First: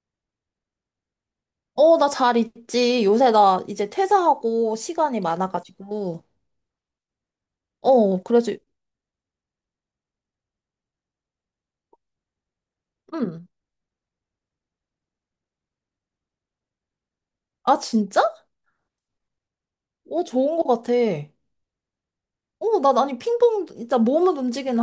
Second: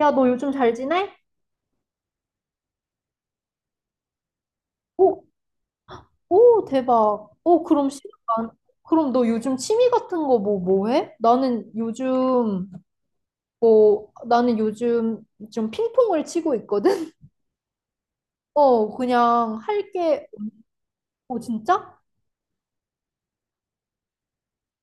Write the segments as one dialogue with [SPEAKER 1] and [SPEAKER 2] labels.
[SPEAKER 1] 야, 너 요즘 잘 지내?
[SPEAKER 2] 어, 나 잘 있지. 요새 나 이제 퇴사하고 시간이
[SPEAKER 1] 오,
[SPEAKER 2] 많아가지고.
[SPEAKER 1] 오, 대박. 오, 그럼 시간,
[SPEAKER 2] 어,
[SPEAKER 1] 많...
[SPEAKER 2] 그래서.
[SPEAKER 1] 그럼 너 요즘 취미 같은 거 뭐 해? 나는 요즘,
[SPEAKER 2] 음.
[SPEAKER 1] 뭐, 나는 요즘 좀 핑퐁을 치고 있거든?
[SPEAKER 2] 아, 진짜?
[SPEAKER 1] 어, 그냥 할
[SPEAKER 2] 어,
[SPEAKER 1] 게,
[SPEAKER 2] 좋은 것 같아.
[SPEAKER 1] 오, 진짜?
[SPEAKER 2] 어, 나, 아니, 핑퐁, 진짜 몸을 움직이는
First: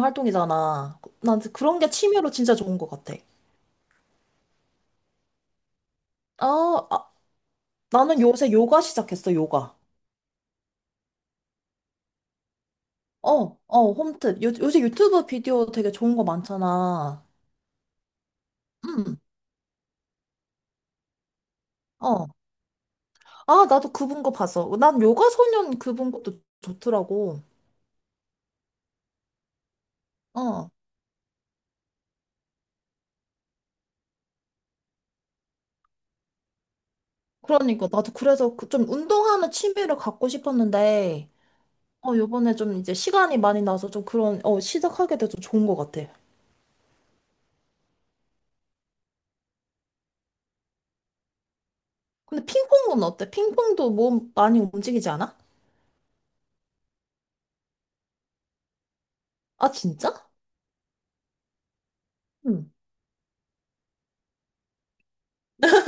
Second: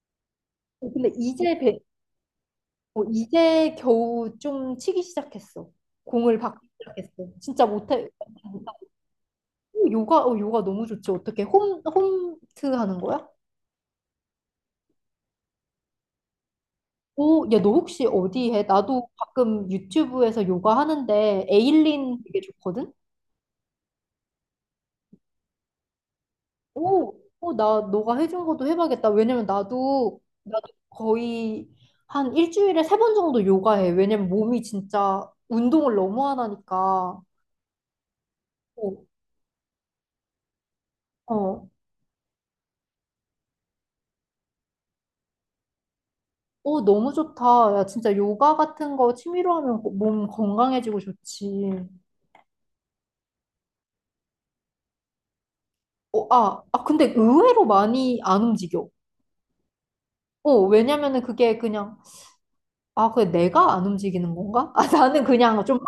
[SPEAKER 1] 어,
[SPEAKER 2] 활동이잖아.
[SPEAKER 1] 근데
[SPEAKER 2] 난
[SPEAKER 1] 이제 배,
[SPEAKER 2] 그런 게 취미로 진짜 좋은 것
[SPEAKER 1] 어,
[SPEAKER 2] 같아.
[SPEAKER 1] 이제 겨우 좀 치기 시작했어. 공을 받기
[SPEAKER 2] 아, 아,
[SPEAKER 1] 시작했어. 진짜 못해.
[SPEAKER 2] 나는 요새 요가 시작했어, 요가.
[SPEAKER 1] 오, 요가, 요가 너무 좋지. 어떻게 홈트 하는 거야?
[SPEAKER 2] 어, 어, 홈트. 요새 유튜브 비디오 되게 좋은 거 많잖아.
[SPEAKER 1] 오, 야, 너 혹시 어디 해? 나도
[SPEAKER 2] 음.
[SPEAKER 1] 가끔 유튜브에서 요가 하는데 에일린
[SPEAKER 2] 어.
[SPEAKER 1] 되게 좋거든?
[SPEAKER 2] 아, 나도 그분 거 봤어. 난 요가 소년 그분 것도
[SPEAKER 1] 오,
[SPEAKER 2] 좋더라고.
[SPEAKER 1] 오, 나 너가 해준 것도 해봐야겠다. 왜냐면 나도,
[SPEAKER 2] 어.
[SPEAKER 1] 거의 한 일주일에 3번 정도 요가해. 왜냐면 몸이 진짜 운동을 너무 안 하니까.
[SPEAKER 2] 그러니까 나도 그래서 그 좀
[SPEAKER 1] 오,
[SPEAKER 2] 운동하는 취미를 갖고 싶었는데
[SPEAKER 1] 어,
[SPEAKER 2] 요번에 좀 이제 시간이 많이 나서 좀 그런 시작하게 돼서 좋은 것 같아.
[SPEAKER 1] 어, 너무 좋다. 야, 진짜 요가 같은 거 취미로 하면 몸 건강해지고 좋지.
[SPEAKER 2] 근데 핑퐁은 어때? 핑퐁도 몸 많이 움직이지 않아?
[SPEAKER 1] 어, 아, 아, 근데 의외로 많이 안 움직여.
[SPEAKER 2] 아, 진짜?
[SPEAKER 1] 어, 왜냐면은 그게 그냥
[SPEAKER 2] 응.
[SPEAKER 1] 아, 그게 내가 안 움직이는 건가? 아, 나는 그냥 좀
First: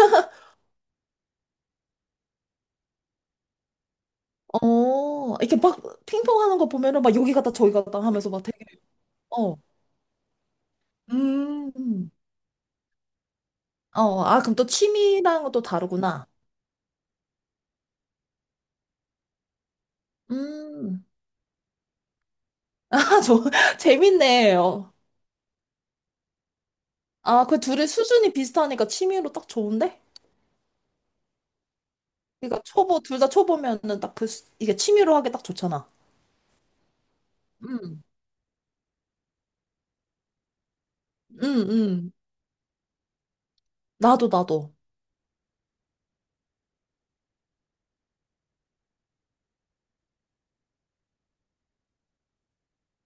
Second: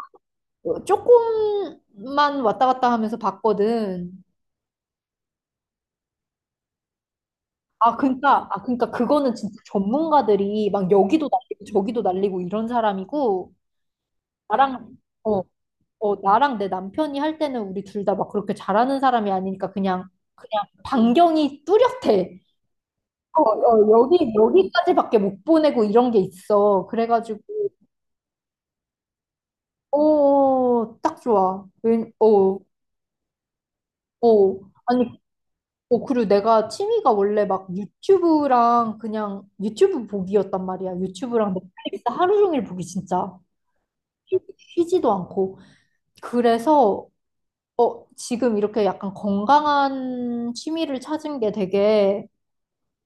[SPEAKER 1] 조금만 왔다 갔다 하면서 봤거든.
[SPEAKER 2] 어, 이렇게 막 핑퐁 하는 거 보면은 막 여기 갔다 저기
[SPEAKER 1] 아,
[SPEAKER 2] 갔다 하면서 막
[SPEAKER 1] 그러니까,
[SPEAKER 2] 되게
[SPEAKER 1] 아, 그러니까 그거는 진짜
[SPEAKER 2] 어
[SPEAKER 1] 전문가들이 막 여기도 날리고 저기도
[SPEAKER 2] 음.
[SPEAKER 1] 날리고 이런 사람이고
[SPEAKER 2] 어, 아, 그럼 또
[SPEAKER 1] 나랑 어,
[SPEAKER 2] 취미라는 것도
[SPEAKER 1] 어,
[SPEAKER 2] 다르구나.
[SPEAKER 1] 나랑 내 남편이 할 때는 우리 둘 다 막 그렇게 잘하는 사람이 아니니까 그냥
[SPEAKER 2] 음.
[SPEAKER 1] 반경이 뚜렷해.
[SPEAKER 2] 아,
[SPEAKER 1] 어,
[SPEAKER 2] 저,
[SPEAKER 1] 어, 여기
[SPEAKER 2] 재밌네. 요.
[SPEAKER 1] 여기까지밖에 못 보내고 이런 게 있어. 그래가지고
[SPEAKER 2] 아, 그 둘의 수준이 비슷하니까 취미로 딱 좋은데?
[SPEAKER 1] 오, 딱 좋아. 웬, 어,
[SPEAKER 2] 그러니까 초보 둘 다 초보면은 딱
[SPEAKER 1] 어.
[SPEAKER 2] 이게 취미로
[SPEAKER 1] 아니,
[SPEAKER 2] 하기 딱 좋잖아.
[SPEAKER 1] 어, 그리고 내가 취미가 원래 막
[SPEAKER 2] 응,
[SPEAKER 1] 유튜브랑 그냥 유튜브 보기였단 말이야.
[SPEAKER 2] 응,
[SPEAKER 1] 유튜브랑 넷플릭스
[SPEAKER 2] 응.
[SPEAKER 1] 하루 종일 보기 진짜
[SPEAKER 2] 나도
[SPEAKER 1] 쉬-
[SPEAKER 2] 나도.
[SPEAKER 1] 쉬지도 않고. 그래서 어, 지금 이렇게 약간 건강한 취미를 찾은 게 되게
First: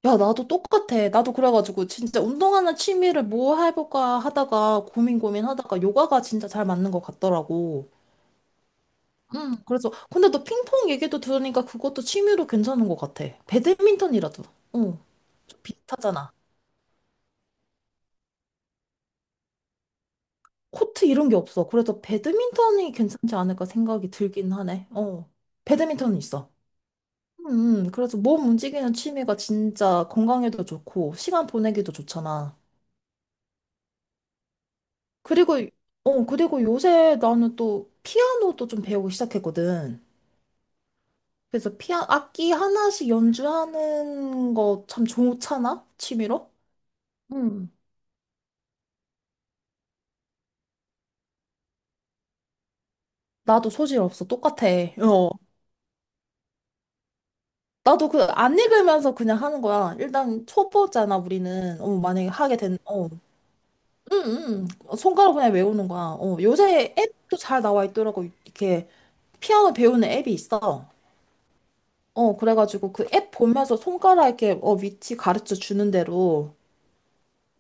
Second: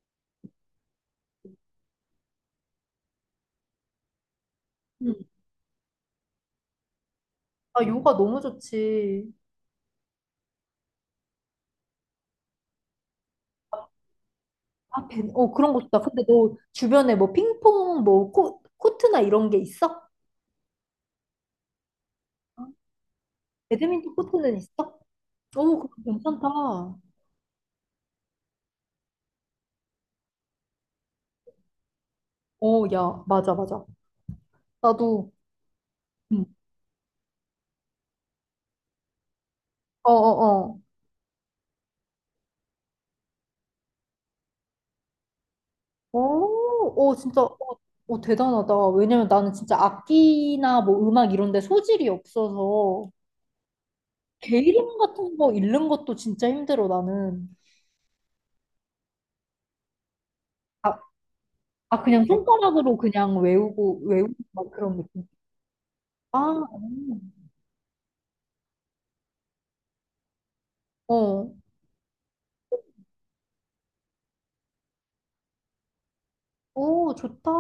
[SPEAKER 2] 야, 나도 똑같아. 나도 그래가지고 진짜 운동하는 취미를 뭐 해볼까 하다가
[SPEAKER 1] 음,
[SPEAKER 2] 고민 고민하다가 요가가 진짜 잘 맞는 것
[SPEAKER 1] 아,
[SPEAKER 2] 같더라고.
[SPEAKER 1] 요가 너무 좋지.
[SPEAKER 2] 응. 그래서 근데 너 핑퐁 얘기도 들으니까 그것도 취미로 괜찮은 것 같아. 배드민턴이라도. 어. 좀
[SPEAKER 1] 그런 것도 다. 근데
[SPEAKER 2] 비슷하잖아.
[SPEAKER 1] 너 주변에 뭐 핑퐁 뭐 코트나 이런 게 있어?
[SPEAKER 2] 코트 이런 게 없어. 그래서 배드민턴이 괜찮지 않을까 생각이
[SPEAKER 1] 배드민턴
[SPEAKER 2] 들긴
[SPEAKER 1] 코트는
[SPEAKER 2] 하네.
[SPEAKER 1] 있어?
[SPEAKER 2] 어.
[SPEAKER 1] 오, 그거
[SPEAKER 2] 배드민턴은
[SPEAKER 1] 괜찮다.
[SPEAKER 2] 있어. 그래서 몸 움직이는 취미가 진짜 건강에도 좋고, 시간 보내기도 좋잖아.
[SPEAKER 1] 오, 야, 맞아, 맞아. 나도,
[SPEAKER 2] 그리고, 어,
[SPEAKER 1] 응.
[SPEAKER 2] 그리고 요새 나는 또 피아노도 좀 배우기 시작했거든.
[SPEAKER 1] 어어어.
[SPEAKER 2] 그래서 악기 하나씩 연주하는 거 참 좋잖아? 취미로?
[SPEAKER 1] 오, 오, 진짜, 오,
[SPEAKER 2] 음,
[SPEAKER 1] 오, 대단하다. 왜냐면 나는 진짜 악기나 뭐 음악 이런 데 소질이 없어서
[SPEAKER 2] 나도 소질 없어.
[SPEAKER 1] 개
[SPEAKER 2] 똑같아.
[SPEAKER 1] 이름
[SPEAKER 2] 어.
[SPEAKER 1] 같은 거 읽는 것도 진짜 힘들어, 나는.
[SPEAKER 2] 나도 그 안 읽으면서 그냥 하는 거야. 일단
[SPEAKER 1] 아,
[SPEAKER 2] 초보잖아, 우리는.
[SPEAKER 1] 아, 그냥
[SPEAKER 2] 만약에 하게 된,
[SPEAKER 1] 손가락으로
[SPEAKER 2] 어.
[SPEAKER 1] 그냥 외우고, 외우고
[SPEAKER 2] 응,
[SPEAKER 1] 막 그런
[SPEAKER 2] 응.
[SPEAKER 1] 느낌.
[SPEAKER 2] 손가락 그냥 외우는 거야.
[SPEAKER 1] 아,
[SPEAKER 2] 요새 앱도
[SPEAKER 1] 음.
[SPEAKER 2] 잘 나와 있더라고. 이렇게 피아노 배우는 앱이 있어.
[SPEAKER 1] 어,
[SPEAKER 2] 어, 그래가지고 그 앱 보면서 손가락 이렇게 위치 가르쳐 주는 대로.
[SPEAKER 1] 오, 좋다.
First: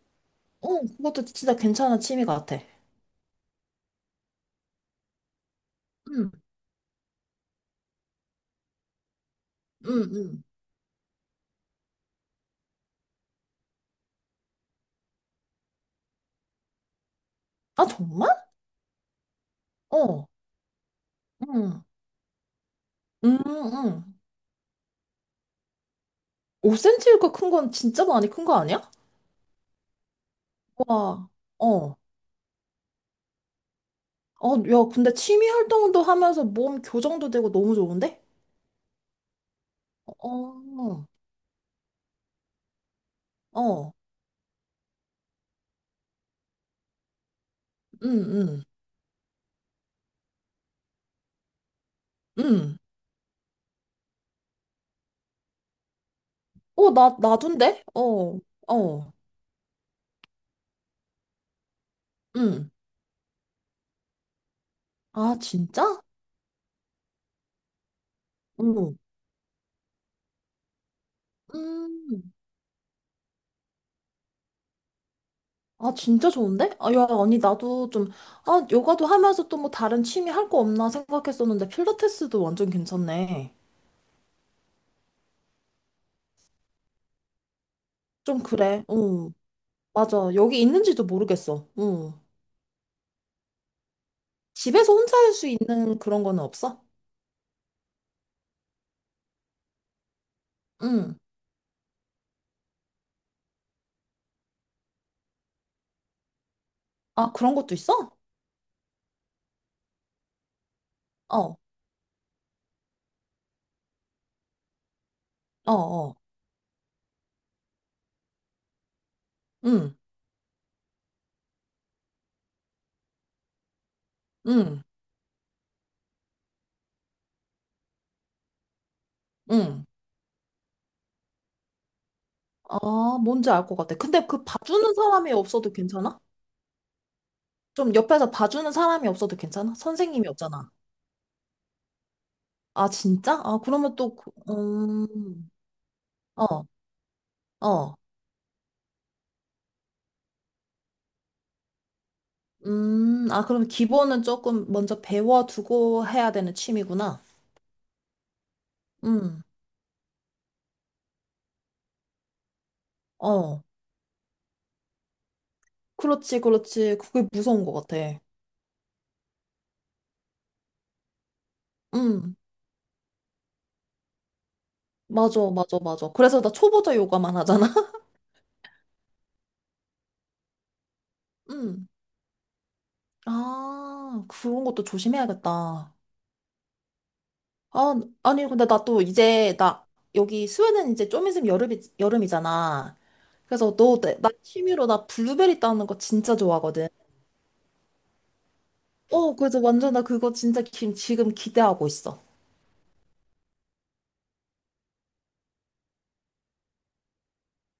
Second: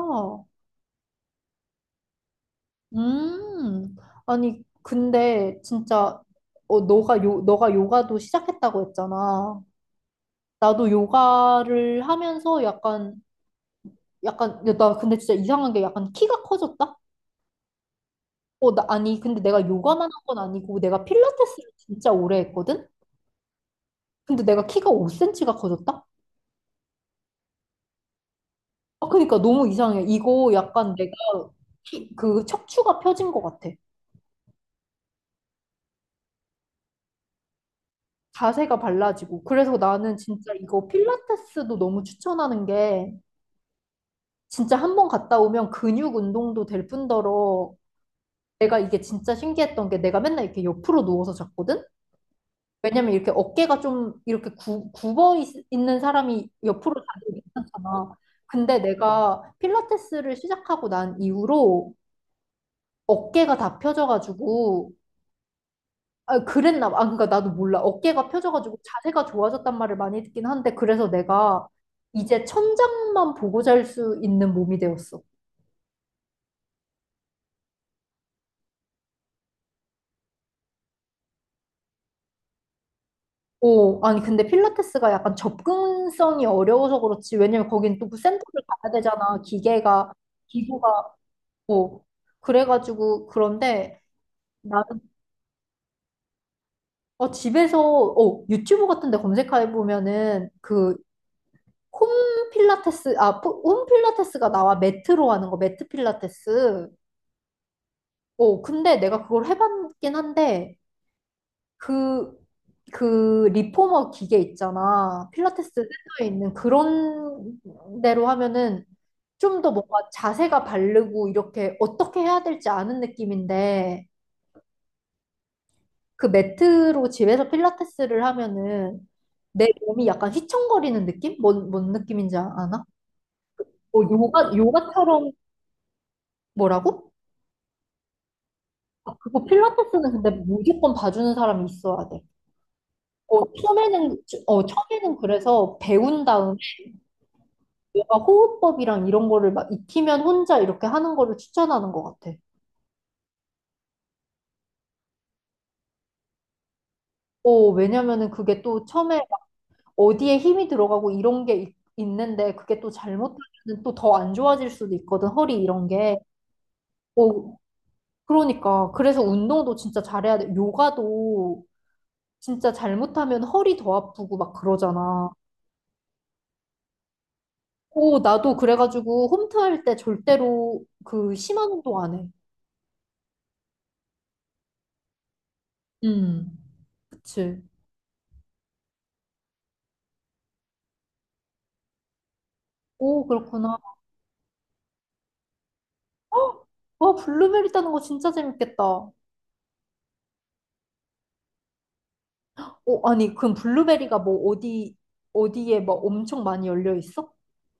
[SPEAKER 2] 어, 그것도 진짜 괜찮은 취미 같아.
[SPEAKER 1] 음, 아니, 근데 진짜,
[SPEAKER 2] 응,
[SPEAKER 1] 어, 너가 요가도 시작했다고 했잖아.
[SPEAKER 2] 응, 응.
[SPEAKER 1] 나도 요가를 하면서 약간 야, 나 근데 진짜 이상한 게 약간 키가 커졌다?
[SPEAKER 2] 아, 정말?
[SPEAKER 1] 어, 나 아니 근데 내가 요가만 한
[SPEAKER 2] 어,
[SPEAKER 1] 건 아니고 내가 필라테스를
[SPEAKER 2] 응,
[SPEAKER 1] 진짜 오래 했거든?
[SPEAKER 2] 응, 응.
[SPEAKER 1] 근데 내가 키가 5cm가 커졌다?
[SPEAKER 2] 5cm가 큰 건 진짜 많이 큰 거 아니야?
[SPEAKER 1] 아, 그러니까 너무 이상해. 이거 약간 내가
[SPEAKER 2] 와, 어.
[SPEAKER 1] 키, 그 척추가 펴진 것 같아.
[SPEAKER 2] 어, 야, 근데 취미 활동도 하면서 몸 교정도 되고 너무 좋은데?
[SPEAKER 1] 자세가 발라지고. 그래서 나는 진짜 이거
[SPEAKER 2] 어,
[SPEAKER 1] 필라테스도 너무 추천하는 게
[SPEAKER 2] 어,
[SPEAKER 1] 진짜 한 번 갔다 오면 근육 운동도 될 뿐더러
[SPEAKER 2] 응, 응,
[SPEAKER 1] 내가 이게 진짜 신기했던 게 내가 맨날 이렇게 옆으로 누워서 잤거든?
[SPEAKER 2] 응.
[SPEAKER 1] 왜냐면 이렇게 어깨가 좀 이렇게 굽어 있, 는 사람이
[SPEAKER 2] 어,
[SPEAKER 1] 옆으로
[SPEAKER 2] 나,
[SPEAKER 1] 자도
[SPEAKER 2] 나둔데?
[SPEAKER 1] 괜찮잖아.
[SPEAKER 2] 어,
[SPEAKER 1] 근데
[SPEAKER 2] 어,
[SPEAKER 1] 내가 필라테스를 시작하고 난 이후로
[SPEAKER 2] 응.
[SPEAKER 1] 어깨가 다 펴져가지고
[SPEAKER 2] 아, 진짜?
[SPEAKER 1] 아, 그랬나 봐. 아, 그러니까 나도 몰라. 어깨가 펴져가지고
[SPEAKER 2] 응.
[SPEAKER 1] 자세가 좋아졌단 말을 많이 듣긴 한데 그래서 내가
[SPEAKER 2] 음.
[SPEAKER 1] 이제 천장만 보고 잘 수 있는 몸이 되었어.
[SPEAKER 2] 아, 진짜 좋은데? 아, 야, 아니, 나도 좀. 아, 요가도 하면서 또 뭐 다른 취미 할 거 없나 생각했었는데, 필라테스도 완전 괜찮네.
[SPEAKER 1] 오, 아니 근데 필라테스가 약간 접근성이 어려워서 그렇지. 왜냐면 거긴 또그
[SPEAKER 2] 좀
[SPEAKER 1] 센터를
[SPEAKER 2] 그래,
[SPEAKER 1] 가야
[SPEAKER 2] 응.
[SPEAKER 1] 되잖아. 기계가
[SPEAKER 2] 맞아. 여기 있는지도
[SPEAKER 1] 기구가
[SPEAKER 2] 모르겠어.
[SPEAKER 1] 어,
[SPEAKER 2] 응.
[SPEAKER 1] 그래가지고, 그런데 나는,
[SPEAKER 2] 집에서 혼자 할 수 있는 그런 거는 없어?
[SPEAKER 1] 어, 집에서, 어, 유튜브 같은 데 검색해보면은, 그,
[SPEAKER 2] 응.
[SPEAKER 1] 홈 필라테스, 홈 필라테스가 나와. 매트로 하는 거, 매트 필라테스.
[SPEAKER 2] 아, 그런 것도 있어?
[SPEAKER 1] 어, 근데 내가 그걸 해봤긴 한데,
[SPEAKER 2] 어, 어,
[SPEAKER 1] 그, 리포머 기계 있잖아. 필라테스
[SPEAKER 2] 어.
[SPEAKER 1] 센터에 있는 그런 데로 하면은 좀 더
[SPEAKER 2] 응,
[SPEAKER 1] 뭔가 자세가 바르고, 이렇게 어떻게 해야 될지 아는 느낌인데,
[SPEAKER 2] 응,
[SPEAKER 1] 그 매트로 집에서 필라테스를 하면은 내
[SPEAKER 2] 응.
[SPEAKER 1] 몸이 약간 휘청거리는 느낌? 뭔 느낌인지 아나?
[SPEAKER 2] 아, 뭔지 알 것 같아.
[SPEAKER 1] 뭐
[SPEAKER 2] 근데 그
[SPEAKER 1] 요가,
[SPEAKER 2] 봐주는
[SPEAKER 1] 요가처럼
[SPEAKER 2] 사람이 없어도 괜찮아?
[SPEAKER 1] 뭐라고?
[SPEAKER 2] 좀 옆에서 봐주는 사람이
[SPEAKER 1] 아,
[SPEAKER 2] 없어도
[SPEAKER 1] 그거
[SPEAKER 2] 괜찮아?
[SPEAKER 1] 필라테스는
[SPEAKER 2] 선생님이
[SPEAKER 1] 근데
[SPEAKER 2] 없잖아.
[SPEAKER 1] 무조건 봐주는 사람이 있어야 돼.
[SPEAKER 2] 아, 진짜?
[SPEAKER 1] 어,
[SPEAKER 2] 아, 그러면 또,
[SPEAKER 1] 처음에는, 어, 처음에는 그래서 배운 다음에
[SPEAKER 2] 어, 어.
[SPEAKER 1] 요가 호흡법이랑 이런 거를 막 익히면 혼자 이렇게 하는 거를 추천하는 것 같아.
[SPEAKER 2] 아, 그럼 기본은 조금 먼저 배워두고 해야 되는 취미구나.
[SPEAKER 1] 어, 왜냐면은 그게 또 처음에
[SPEAKER 2] 음,
[SPEAKER 1] 어디에 힘이 들어가고 이런 게 있, 는데 그게 또 잘못하면
[SPEAKER 2] 어.
[SPEAKER 1] 또 더 안 좋아질 수도 있거든, 허리 이런 게.
[SPEAKER 2] 그렇지, 그렇지. 그게
[SPEAKER 1] 어,
[SPEAKER 2] 무서운 것 같아.
[SPEAKER 1] 그러니까. 그래서 운동도 진짜 잘해야 돼. 요가도
[SPEAKER 2] 음,
[SPEAKER 1] 진짜 잘못하면 허리 더 아프고 막 그러잖아.
[SPEAKER 2] 맞아, 맞아, 맞아. 그래서 나 초보자 요가만 하잖아.
[SPEAKER 1] 오, 나도 그래가지고 홈트 할 때 절대로 그 심한
[SPEAKER 2] 음,
[SPEAKER 1] 운동 안 해.
[SPEAKER 2] 아, 그런 것도 조심해야겠다.
[SPEAKER 1] 음, 그치.
[SPEAKER 2] 아, 아니, 근데 나 또 이제, 나, 여기 스웨덴 이제 좀 있으면 여름이, 여름이잖아.
[SPEAKER 1] 오,
[SPEAKER 2] 그래서
[SPEAKER 1] 그렇구나.
[SPEAKER 2] 너, 나 취미로 나 블루베리 따는 거 진짜
[SPEAKER 1] 헉!
[SPEAKER 2] 좋아하거든.
[SPEAKER 1] 와, 블루베리 따는 거 진짜 재밌겠다.
[SPEAKER 2] 어, 그래서 완전 나 그거 진짜 지금 기대하고 있어.
[SPEAKER 1] 오, 아니, 그럼 블루베리가 뭐 어디, 어디에 막 엄청 많이 열려 있어?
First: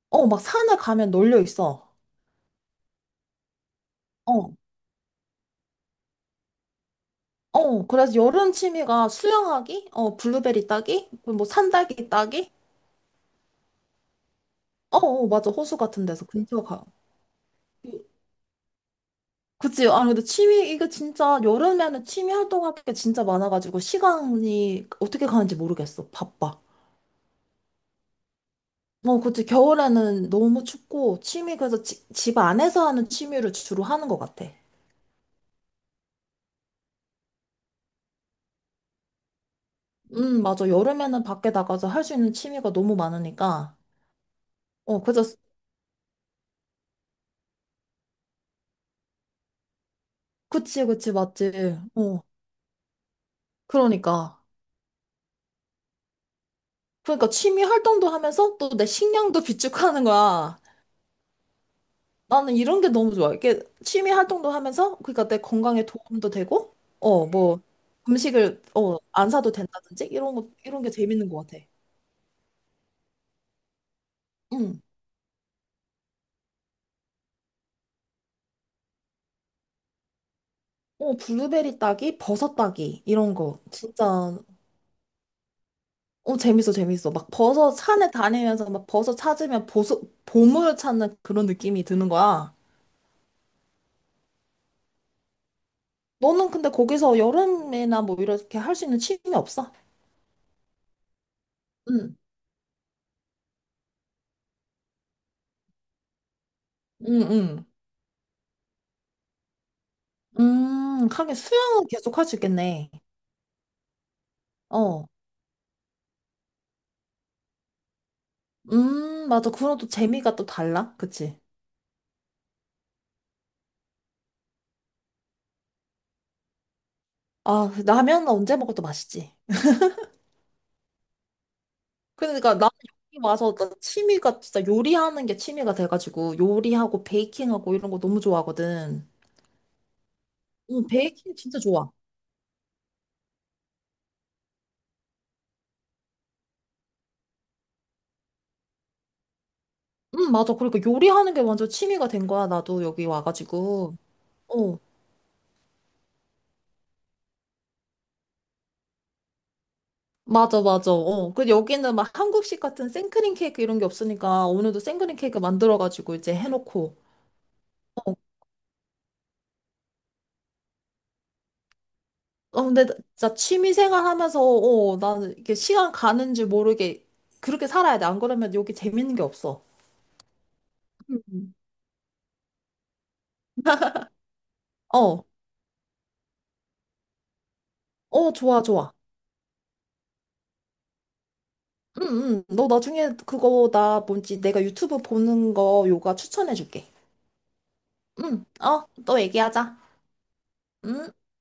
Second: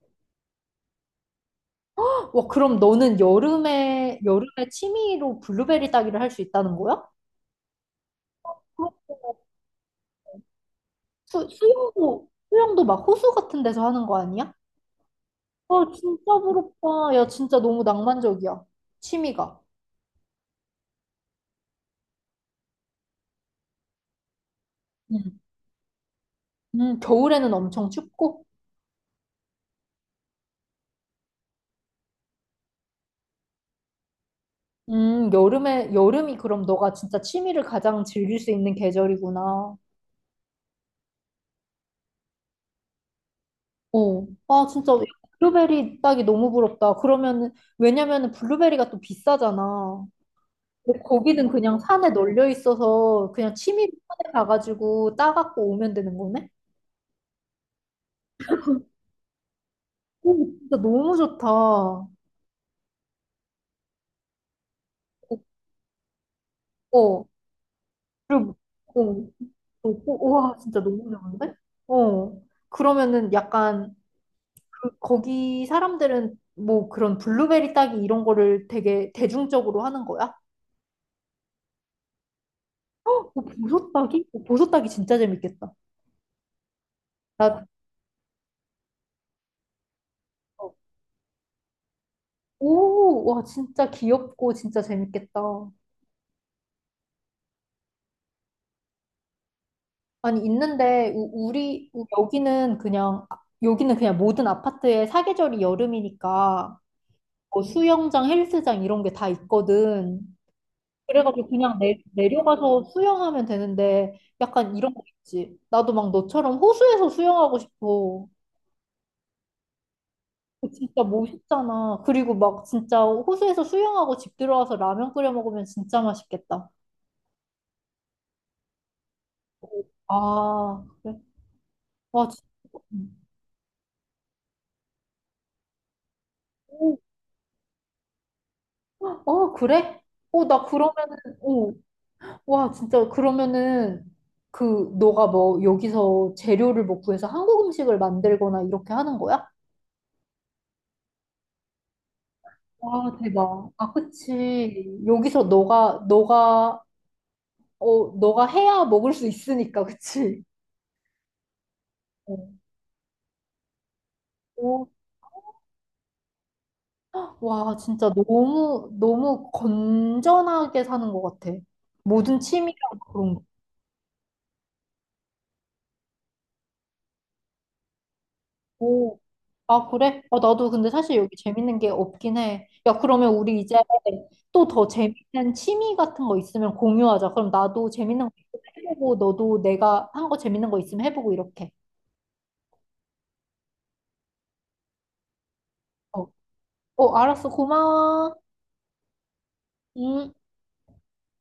[SPEAKER 2] 어, 막 산에 가면 놀려 있어.
[SPEAKER 1] 와, 그럼 너는
[SPEAKER 2] 어,
[SPEAKER 1] 여름에 취미로 블루베리 따기를 할 수 있다는 거야?
[SPEAKER 2] 어, 그래서 여름 취미가 수영하기, 어, 블루베리 따기, 그리고 뭐 산딸기 따기.
[SPEAKER 1] 수영도 막 호수 같은 데서 하는 거 아니야?
[SPEAKER 2] 어, 어, 맞아. 호수
[SPEAKER 1] 어,
[SPEAKER 2] 같은
[SPEAKER 1] 진짜
[SPEAKER 2] 데서 근처 가.
[SPEAKER 1] 부럽다. 야, 진짜 너무 낭만적이야. 취미가.
[SPEAKER 2] 그치? 아, 근데 취미, 이거 진짜 여름에는 취미 활동할 게 진짜 많아가지고 시간이 어떻게
[SPEAKER 1] 음.
[SPEAKER 2] 가는지 모르겠어. 바빠.
[SPEAKER 1] 겨울에는 엄청 춥고?
[SPEAKER 2] 어, 그치. 겨울에는 너무 춥고 취미, 그래서 집 안에서 하는 취미를 주로 하는 것 같아.
[SPEAKER 1] 여름이 그럼 너가 진짜 취미를 가장 즐길 수 있는 계절이구나.
[SPEAKER 2] 맞아. 여름에는 밖에 나가서 할 수 있는 취미가 너무 많으니까.
[SPEAKER 1] 어. 아, 진짜
[SPEAKER 2] 어, 그래서.
[SPEAKER 1] 블루베리 따기 너무 부럽다. 그러면은, 왜냐면은 블루베리가 또 비싸잖아.
[SPEAKER 2] 그치,
[SPEAKER 1] 근데
[SPEAKER 2] 그치,
[SPEAKER 1] 거기는
[SPEAKER 2] 맞지.
[SPEAKER 1] 그냥 산에
[SPEAKER 2] 어,
[SPEAKER 1] 널려 있어서 그냥 취미로 산에
[SPEAKER 2] 그러니까.
[SPEAKER 1] 가가지고 따갖고 오면 되는 거네?
[SPEAKER 2] 그러니까 취미 활동도 하면서 또 내 식량도 비축하는
[SPEAKER 1] 오,
[SPEAKER 2] 거야.
[SPEAKER 1] 진짜 너무 좋다.
[SPEAKER 2] 나는 이런 게 너무 좋아. 이게 취미 활동도 하면서, 그러니까 내 건강에 도움도 되고,
[SPEAKER 1] 어,
[SPEAKER 2] 어, 뭐,
[SPEAKER 1] 그리고,
[SPEAKER 2] 음식을, 어,
[SPEAKER 1] 어,
[SPEAKER 2] 안 사도
[SPEAKER 1] 어,
[SPEAKER 2] 된다든지?
[SPEAKER 1] 어,
[SPEAKER 2] 이런 거,
[SPEAKER 1] 와, 진짜
[SPEAKER 2] 이런 게
[SPEAKER 1] 너무
[SPEAKER 2] 재밌는 것
[SPEAKER 1] 어려운데?
[SPEAKER 2] 같아.
[SPEAKER 1] 어, 그러면은 약간,
[SPEAKER 2] 응.
[SPEAKER 1] 거기 사람들은 뭐 그런 블루베리 따기 이런 거를 되게 대중적으로 하는 거야?
[SPEAKER 2] 어, 블루베리 따기, 버섯 따기,
[SPEAKER 1] 어,
[SPEAKER 2] 이런 거.
[SPEAKER 1] 보석 따기?
[SPEAKER 2] 진짜.
[SPEAKER 1] 어, 보석 따기 진짜 재밌겠다.
[SPEAKER 2] 어, 재밌어, 재밌어. 막
[SPEAKER 1] 나,
[SPEAKER 2] 버섯 산에 다니면서 막 버섯 찾으면
[SPEAKER 1] 어,
[SPEAKER 2] 보물 찾는 그런 느낌이 드는 거야.
[SPEAKER 1] 오, 와, 진짜 귀엽고 진짜 재밌겠다.
[SPEAKER 2] 너는 근데 거기서 여름이나 뭐 이렇게 할 수 있는 취미 없어?
[SPEAKER 1] 아니, 있는데, 우, 우리, 우-
[SPEAKER 2] 응,
[SPEAKER 1] 여기는 그냥, 아, 여기는 그냥 모든 아파트에 사계절이 여름이니까,
[SPEAKER 2] 응,
[SPEAKER 1] 뭐
[SPEAKER 2] 응.
[SPEAKER 1] 수영장, 헬스장 이런 게 다 있거든.
[SPEAKER 2] 하긴
[SPEAKER 1] 그래가지고 그냥
[SPEAKER 2] 수영은 계속 할 수
[SPEAKER 1] 내려가서
[SPEAKER 2] 있겠네.
[SPEAKER 1] 수영하면 되는데 약간 이런 거
[SPEAKER 2] 어,
[SPEAKER 1] 있지. 나도 막 너처럼 호수에서 수영하고 싶어.
[SPEAKER 2] 맞아. 그런 또 재미가 또
[SPEAKER 1] 그
[SPEAKER 2] 달라.
[SPEAKER 1] 진짜
[SPEAKER 2] 그치?
[SPEAKER 1] 멋있잖아. 그리고 막 진짜 호수에서 수영하고 집 들어와서 라면 끓여 먹으면 진짜 맛있겠다.
[SPEAKER 2] 아, 라면 언제 먹어도 맛있지.
[SPEAKER 1] 아, 그래? 와, 진짜.
[SPEAKER 2] 그러니까 나는 여기 와서 나 취미가 진짜 요리하는 게 취미가 돼가지고
[SPEAKER 1] 오,
[SPEAKER 2] 요리하고 베이킹하고 이런 거 너무 좋아하거든.
[SPEAKER 1] 어, 그래? 어, 나
[SPEAKER 2] 응,
[SPEAKER 1] 그러면은,
[SPEAKER 2] 베이킹 진짜
[SPEAKER 1] 오,
[SPEAKER 2] 좋아.
[SPEAKER 1] 와, 진짜 그러면은 그 너가 뭐 여기서 재료를 뭐 구해서 한국 음식을 만들거나 이렇게 하는 거야?
[SPEAKER 2] 응, 맞아. 그러니까 요리하는 게 완전 취미가 된 거야. 나도 여기
[SPEAKER 1] 와, 대박. 아,
[SPEAKER 2] 와가지고. 어,
[SPEAKER 1] 그치. 여기서 너가 해야 먹을 수 있으니까, 그치?
[SPEAKER 2] 맞아, 맞아. 어. 그 여기는 막
[SPEAKER 1] 어.
[SPEAKER 2] 한국식 같은 생크림 케이크 이런 게 없으니까 오늘도
[SPEAKER 1] 오,
[SPEAKER 2] 생크림 케이크 만들어가지고 이제 해놓고.
[SPEAKER 1] 와, 진짜 너무, 너무 건전하게 사는 것 같아. 모든
[SPEAKER 2] 어,
[SPEAKER 1] 취미랑
[SPEAKER 2] 근데 진짜
[SPEAKER 1] 그런 거.
[SPEAKER 2] 취미 생활 하면서, 어, 나는 이게 시간 가는 줄 모르게 그렇게 살아야 돼. 안 그러면 여기 재밌는
[SPEAKER 1] 오,
[SPEAKER 2] 게 없어.
[SPEAKER 1] 아, 그래? 아, 나도 근데 사실 여기
[SPEAKER 2] 음.
[SPEAKER 1] 재밌는 게 없긴 해. 야, 그러면 우리 이제 또 더
[SPEAKER 2] 어,
[SPEAKER 1] 재밌는 취미 같은 거 있으면 공유하자. 그럼 나도 재밌는 거
[SPEAKER 2] 어,
[SPEAKER 1] 있으면
[SPEAKER 2] 좋아, 좋아.
[SPEAKER 1] 해보고, 너도 내가 한 거 재밌는 거 있으면 해보고, 이렇게.
[SPEAKER 2] 응, 응. 너 나중에 그거 나 뭔지 내가 유튜브 보는 거 요가
[SPEAKER 1] 어,
[SPEAKER 2] 추천해줄게.
[SPEAKER 1] 어, 알았어. 고마워.
[SPEAKER 2] 응, 어, 또 얘기하자.
[SPEAKER 1] 응,
[SPEAKER 2] 응.